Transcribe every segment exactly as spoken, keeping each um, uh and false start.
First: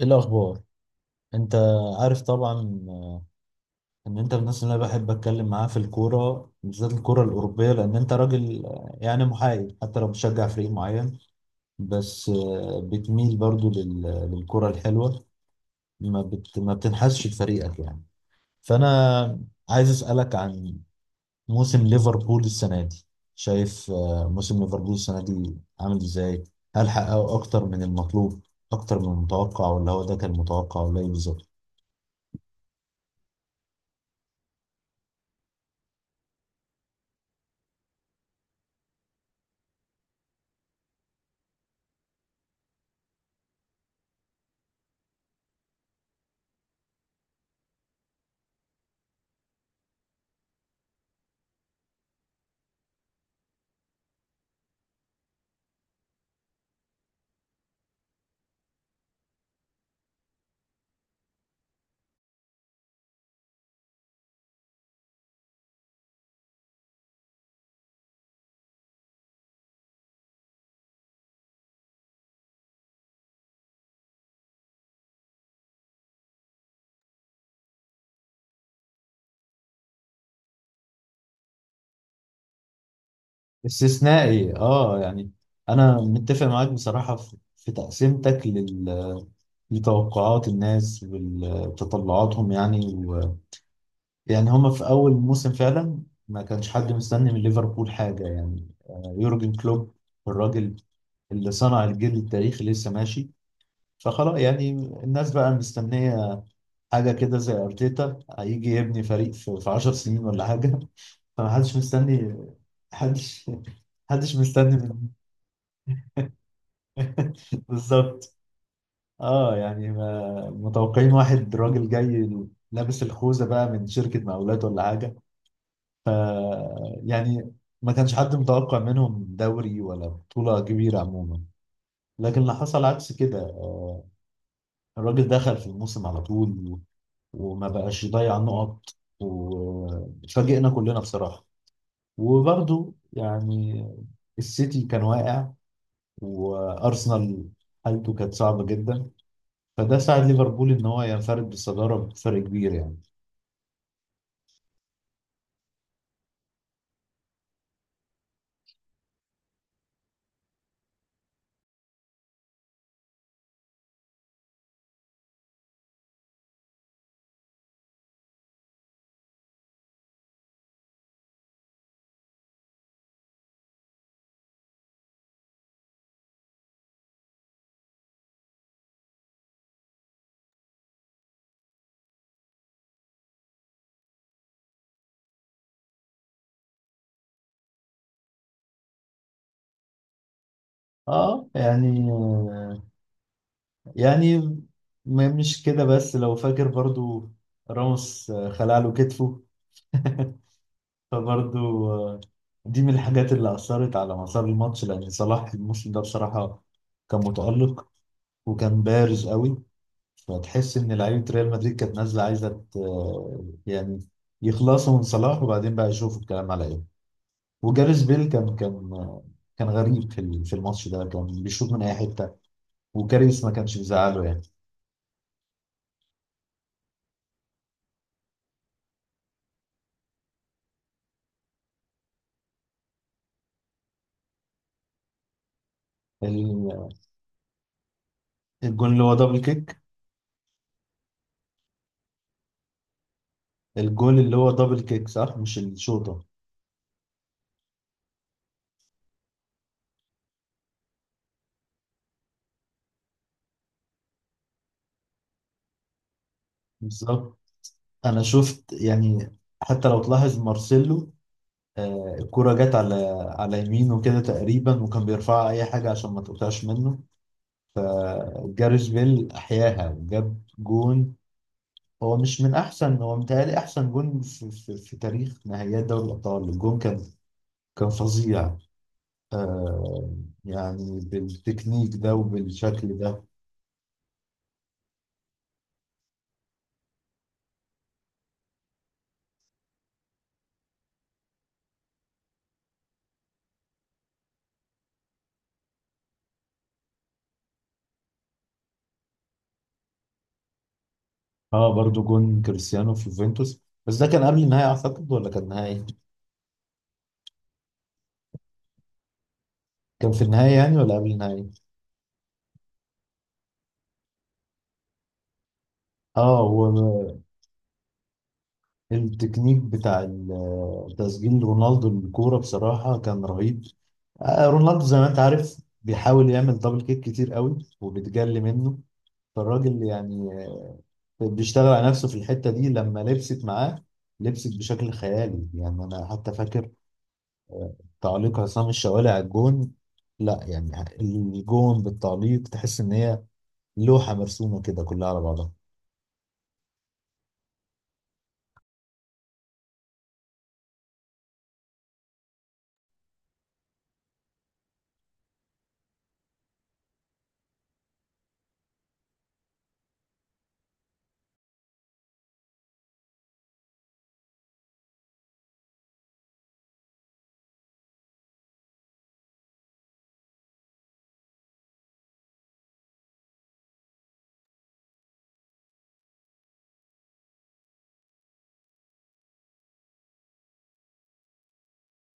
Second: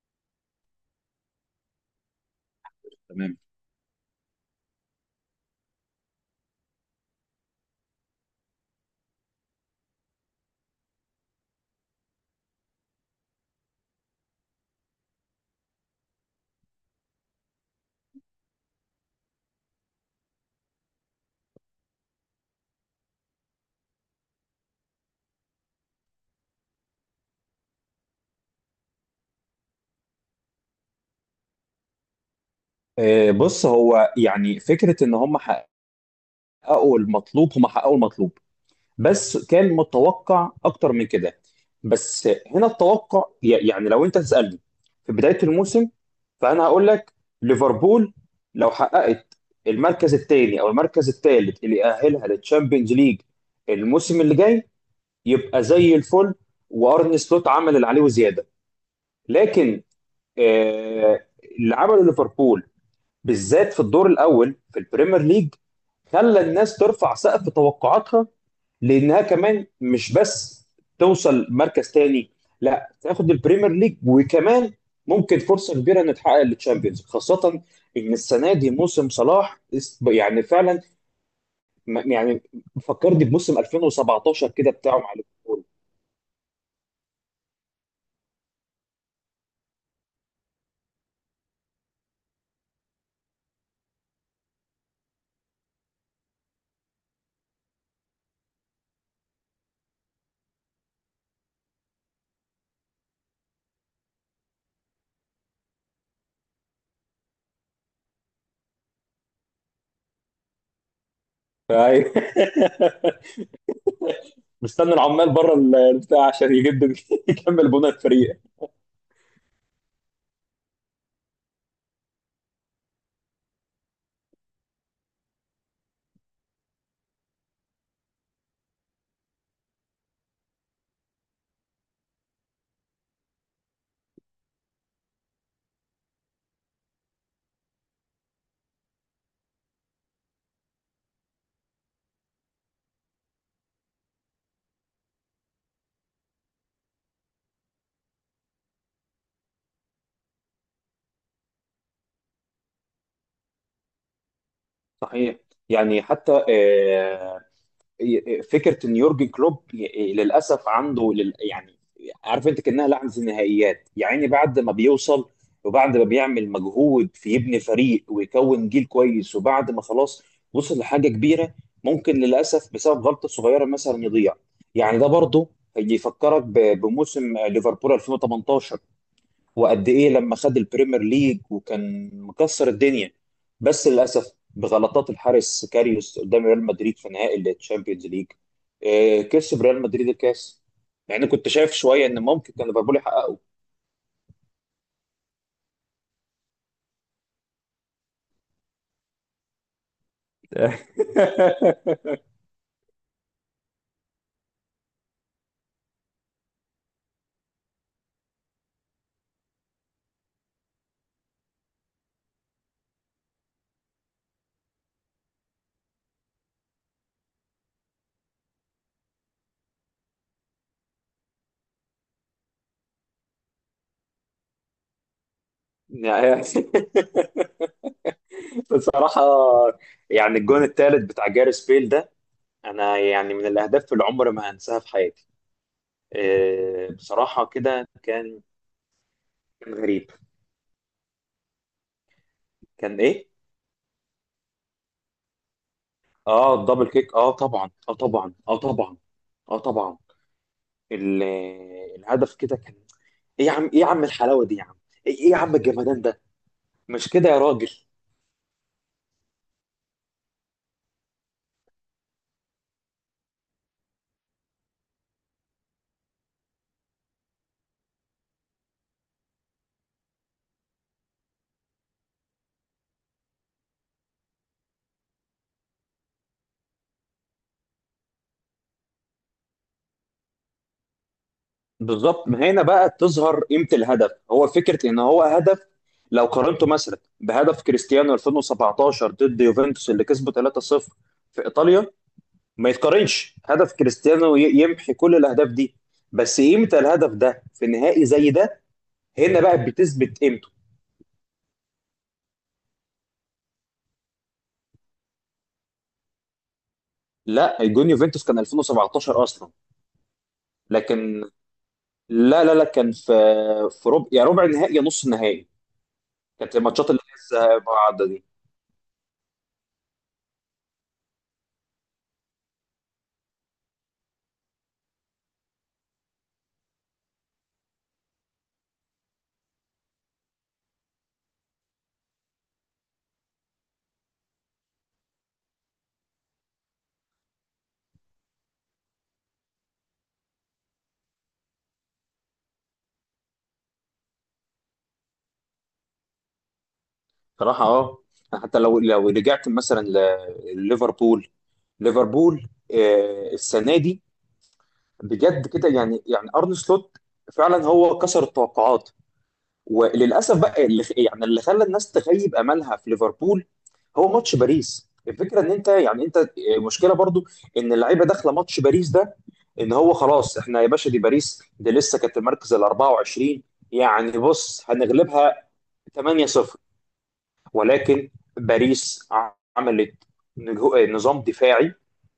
ايه الاخبار؟ انت عارف طبعا تمام. ان انت من الناس اللي انا بحب اتكلم معاها في الكوره، بالذات الكوره الاوروبيه، لان انت راجل، آه، يعني محايد حتى لو بتشجع فريق معين. بس آه، بتميل برضو لل- للكوره الحلوه. ما بت ما بتنحازش لفريقك يعني. فانا عايز اسالك عن موسم ليفربول السنه دي. شايف آه، موسم ليفربول السنه دي عامل ازاي؟ هل حققوا اكتر من المطلوب، اكتر من المتوقع، ولا هو ده كان متوقع، ولا ايه بالظبط؟ آه، بص، هو يعني فكرة ان هم حققوا المطلوب. هم حققوا المطلوب، بس كان متوقع اكتر من كده. بس هنا التوقع ي- يعني لو انت تسألني في بداية الموسم، فانا هقول لك ليفربول لو حققت المركز الثاني او المركز الثالث اللي يأهلها للتشامبيونز ليج الموسم اللي جاي، يبقى زي الفل. وارن سلوت عمل اللي عليه وزيادة. لكن آه، اللي عمله ليفربول بالذات في الدور الاول في البريمير ليج خلى الناس ترفع سقف توقعاتها، لانها كمان مش بس توصل مركز تاني، لا تاخد البريمير ليج وكمان ممكن فرصه كبيره ان تحقق التشامبيونز، خاصه ان السنه دي موسم صلاح است- يعني فعلا م- يعني فكرني بموسم ألفين وسبعتاشر استثنائي، كده اه، بتاعه مع. يعني انا متفق معاك بصراحة في في تقسيمتك لل لتوقعات الناس وتطلعاتهم يعني و... يعني هما في اول موسم فعلا ما كانش حد مستني من ليفربول حاجة. يعني آه، يورجن كلوب، الراجل اللي صنع الجيل التاريخي لسه ماشي، فخلاص يعني الناس بقى مستنية حاجة كده، زي ارتيتا هيجي يبني فريق في في 10 سنين ولا حاجة. فمحدش أيوة. مستني، محدش محدش مستني. مستني العمال بره ال- البتاع عشان يجدد يكمل بناء بالظبط. الفريق. اه، يعني ما متوقعين واحد راجل جاي لابس الخوذه بقى من شركه مقاولات ولا حاجه. ف يعني ما كانش حد متوقع منهم دوري ولا بطوله كبيره عموما. لكن اللي حصل عكس كده، الراجل دخل في الموسم على طول و- وما بقاش يضيع نقط، واتفاجئنا كلنا بصراحه. وبرضه يعني السيتي كان واقع، وارسنال حالته كانت صعبه جدا، فده ساعد ليفربول ان هو ينفرد بالصداره بفرق كبير يعني. صحيح. يعني حتى إيه، إيه، فكره ان يورجن كلوب ي- إيه، للاسف عنده لل... يعني عارف انت كانها لعنه النهائيات. يعني بعد ما بيوصل وبعد ما بيعمل مجهود في يبني فريق ويكون جيل كويس وبعد ما خلاص وصل لحاجه كبيره، ممكن للاسف بسبب غلطه صغيره مثلا يضيع. يعني ده برضه هيفكرك ب- بموسم ليفربول ألفين وتمنتاشر، وقد ايه لما خد البريمير ليج وكان مكسر الدنيا، بس للاسف بغلطات الحارس كاريوس قدام ريال مدريد في نهائي التشامبيونز ليج، آه، كسب ريال مدريد الكاس. يعني اه كنت شايف يعني شويه ان ممكن كان ليفربول يحققه. يعني ما مش كده، بس لو فاكر برضو راموس خلع له كتفه، فبرضو آه، دي من الحاجات اللي أثرت على مسار الماتش، لأن صلاح الموسم ده بصراحة كان متألق وكان بارز قوي. فتحس إن لعيبة ريال مدريد كانت نازلة عايزة ت- يعني يخلصوا من صلاح وبعدين بقى يشوفوا الكلام على إيه. وجاريث بيل كان كان كان غريب في ال- في الماتش ده، كان بيشوط من اي حته، وكاريس ما كانش بيزعله يعني. يعني بصراحه، يعني الجون الثالث بتاع جاريس بيل ده، انا يعني من الاهداف اللي عمري ما هنساها في حياتي. آه، ال- بصراحه كده كان. الجون اللي هو دبل كان كيك. غريب. كان ايه. الجون اللي هو دبل كيك، صح؟ مش الشوطه؟ اه، الدبل كيك. اه طبعا، اه طبعا، اه طبعا. اه طبعا. ال- الهدف كده كان ايه يا عم، ايه يا عم الحلاوه دي يا عم، ايه إيه يا عم الجمدان ده. مش كده بالظبط. يا راجل؟ انا شفت يعني، حتى لو تلاحظ مارسيلو، آه، الكرة جت على على يمينه كده تقريبا، وكان بيرفعها اي حاجه عشان ما تقطعش منه. جاريث بيل احياها وجاب جون. هو مش من احسن، هو متهيألي احسن جون في, في, في تاريخ نهائيات دوري الابطال. الجون كان كان فظيع آه يعني، بالتكنيك ده بالظبط. ما هنا بقى وبالشكل ده. تظهر قيمه الهدف. هو فكره ان هو هدف لو قارنته مثلا بهدف كريستيانو ألفين وسبعتاشر ضد يوفنتوس اللي كسبه ثلاثه صفر في ايطاليا، ما يتقارنش. هدف كريستيانو ي- يمحي كل الاهداف دي، بس قيمه الهدف ده في نهائي زي ده هنا بقى بتثبت قيمته. اه، برضو جون كريستيانو في يوفنتوس، بس ده كان قبل النهاية أعتقد ولا كان نهائي؟ لا، جون يوفنتوس كان ألفين وسبعتاشر اصلا. كان في النهاية يعني ولا قبل لكن النهاية؟ لا، لا، لا، كان في في ربع يا ربع نهائي يا نص نهائي. اه، كانت هو الماتشات اللي لسه بعد دي. التكنيك بتاع ال- تسجيل رونالدو الكورة بصراحة كان رهيب. آه، رونالدو زي ما أنت عارف بيحاول يعمل دبل كيك كتير قوي وبتجلي منه، فالراجل يعني آه، بيشتغل على نفسه في الحتة دي. لما لبست معاه لبست بشكل خيالي يعني. أنا حتى فاكر تعليق عصام الشوالي على الجون. لا يعني الجون بالتعليق تحس ان هي لوحة مرسومة كده كلها على بعضها. صراحه اه، حتى لو لو رجعت مثلا ل- لليفربول. ليفربول آه، السنه دي بجد كده، يعني يعني ارن سلوت فعلا هو كسر التوقعات. وللاسف بقى اللي يعني اللي خلى الناس تخيب املها في ليفربول هو ماتش باريس. الفكره ان انت يعني انت آه، مشكله برضو ان اللعيبه داخله ماتش باريس ده ان هو خلاص احنا يا باشا دي، باريس دي لسه كانت المركز ال أربعه وعشرين، يعني بص هنغلبها تمانيه صفر. ولكن باريس عملت نجو- آه، نظام دفاعي.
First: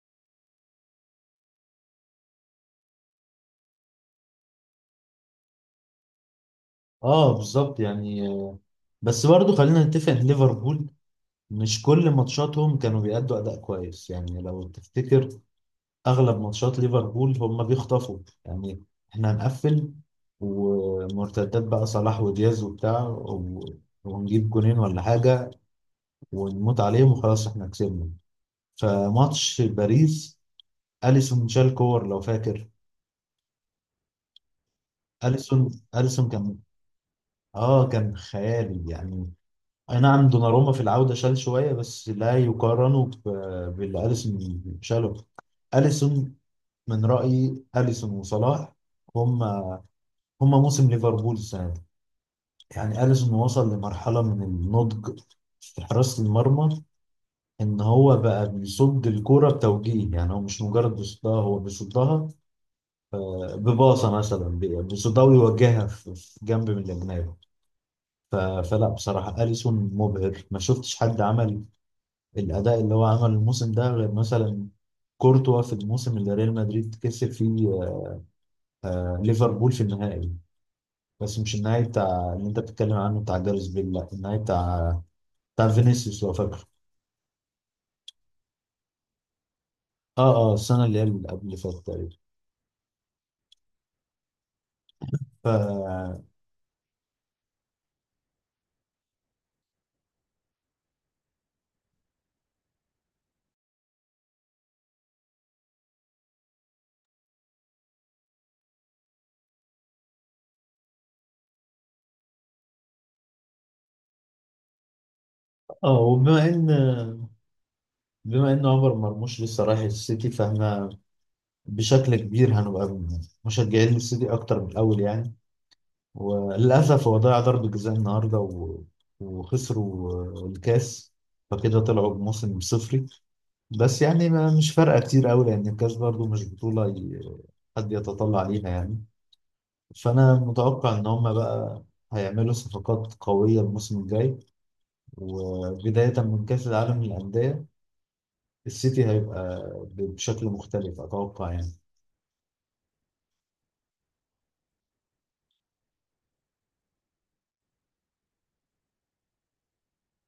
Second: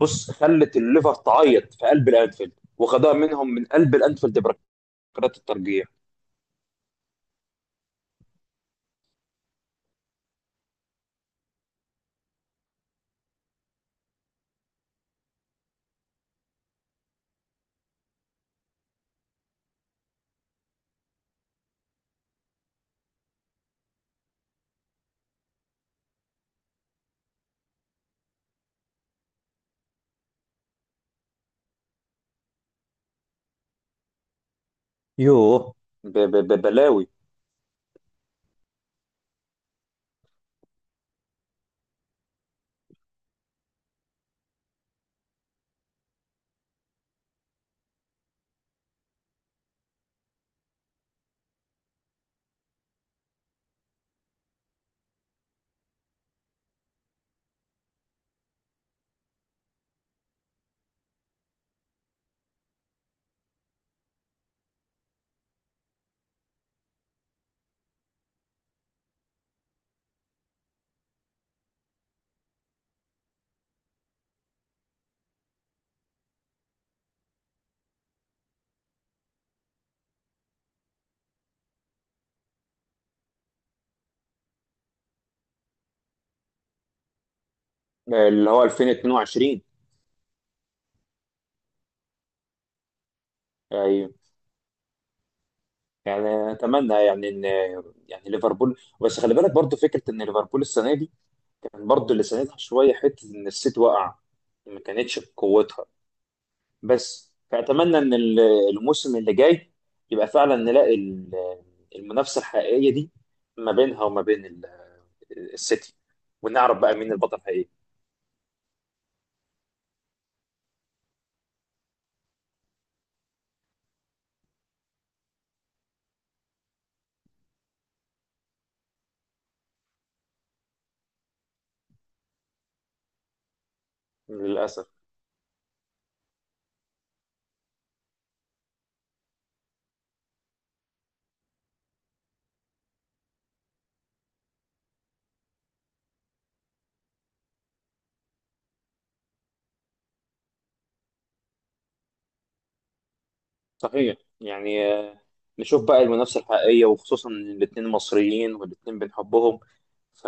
بص، خلت الليفر تعيط في قلب الانفيلد وخدها منهم من قلب الانفيلد بركلات الترجيح. اه، بالظبط يعني. بس برضو خلينا نتفق ان ليفربول مش كل ماتشاتهم كانوا بيأدوا أداء كويس، يعني لو تفتكر أغلب ماتشات ليفربول هم بيخطفوا. يعني احنا هنقفل، ومرتدات بقى صلاح ودياز وبتاع و- ونجيب جونين ولا حاجة، ونموت عليهم وخلاص احنا كسبنا. فماتش باريس، اليسون شالكور لو فاكر. اليسون يوه، ب- اليسون كان ب- بلاوي. اه كان خيالي يعني. اي نعم دوناروما في العودة شال شوية، بس لا يقارنوا ب- باللي اليسون شاله. اليسون، من رأيي اليسون وصلاح هم هم موسم ليفربول السنة دي. يعني اليسون وصل لمرحلة من النضج في حراسة المرمى، ان هو بقى بيصد الكرة بتوجيه. يعني هو مش مجرد بيصدها، هو بيصدها آه، بباصة مثلا، ب- بصداوي يوجهها في في جنب من الأجنبي. ف- فلا بصراحة أليسون مبهر، ما شفتش حد عمل الأداء اللي هو عمله الموسم ده، غير مثلا كورتوا في الموسم اللي ريال مدريد كسب فيه آه، ليفربول في النهائي. بس مش النهائي بتاع اللي انت بتتكلم عنه بتاع جاريث بيل، لا النهائي بتاع بتاع فينيسيوس لو فاكره. اللي هو ألفين واتنين وعشرين. اه، اه، السنة اللي هي اللي قبل اللي فاتت تقريبا. ايوه. ف يعني اتمنى يعني ان يعني ليفربول، بس خلي بالك برضو فكره ان ليفربول السنه دي كان برضو اللي ساندها شويه حته ان السيتي وقع، ما كانتش بقوتها. بس فاتمنى ان ال- الموسم اللي جاي يبقى فعلا نلاقي ال- المنافسه الحقيقيه دي ما بينها وما بين ال- السيتي، اه، وبما ان ونعرف بقى مين البطل الحقيقي. بما ان عمر مرموش لسه رايح السيتي، فاحنا بشكل كبير هنبقى مشجعين للسيتي اكتر من الاول يعني. وللاسف هو ضيع ضربة جزاء النهارده و... وخسروا الكاس، فكده طلعوا بموسم صفري. بس يعني ما مش للاسف. فارقه كتير قوي، لان الكاس برضو مش بطوله ي... حد يتطلع ليها يعني. فانا متوقع ان هم بقى هيعملوا صفقات قويه الموسم الجاي، وبدايه من كاس العالم للانديه السيتي هيبقى بشكل مختلف اتوقع يعني. صحيح. يعني آه، نشوف بقى المنافسة الحقيقية، وخصوصا إن الاتنين مصريين والاتنين بنحبهم، ف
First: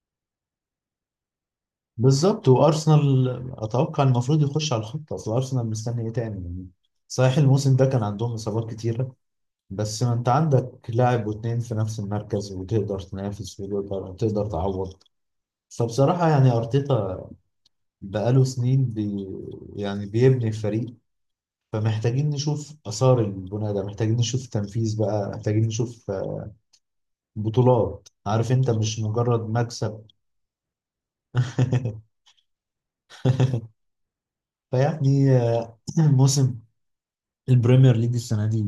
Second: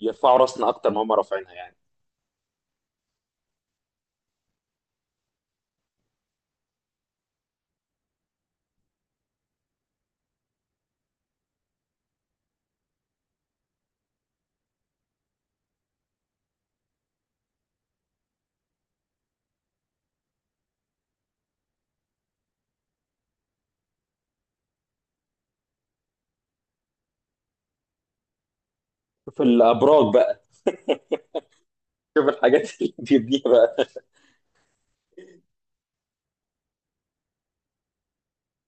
يرفعوا راسنا أكتر ما هم رافعينها يعني. بالظبط. وارسنال اتوقع المفروض يخش على الخط، اصل ارسنال مستني ايه تاني يعني؟ صحيح الموسم ده كان عندهم اصابات كتيره، بس ما انت عندك لاعب واتنين في نفس المركز، وتقدر تنافس، وتقدر تقدر تعوض. فبصراحه يعني ارتيتا بقاله سنين بي يعني بيبني الفريق، فمحتاجين نشوف اثار البناء ده، محتاجين نشوف تنفيذ بقى، محتاجين نشوف آه، بطولات. عارف انت مش مجرد شوف مكسب. الأبراج بقى، شوف الحاجات اللي بيبنيها بقى. فيعني آه، موسم البريمير ليج السنه دي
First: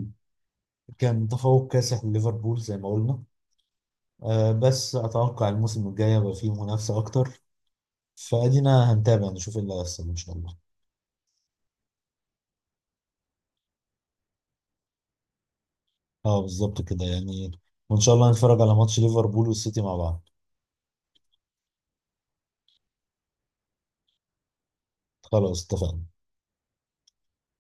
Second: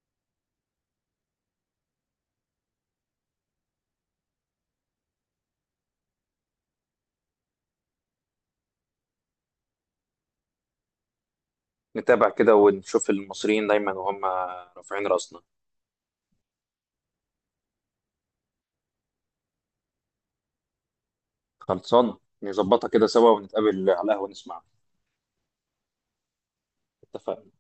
كان تفوق كاسح لليفربول زي ما قلنا، آه، بس أتوقع الموسم الجاي يبقى فيه منافسة أكتر، فأدينا هنتابع نشوف إيه اللي هيحصل إن شاء الله. نتابع كده ونشوف المصريين دايما وهم رافعين راسنا. أه، بالظبط كده يعني. وإن شاء الله نتفرج على ماتش ليفربول والسيتي مع بعض. خلصان. نظبطها كده سوا ونتقابل على القهوة نسمع. خلاص اتفقنا. اتفقنا.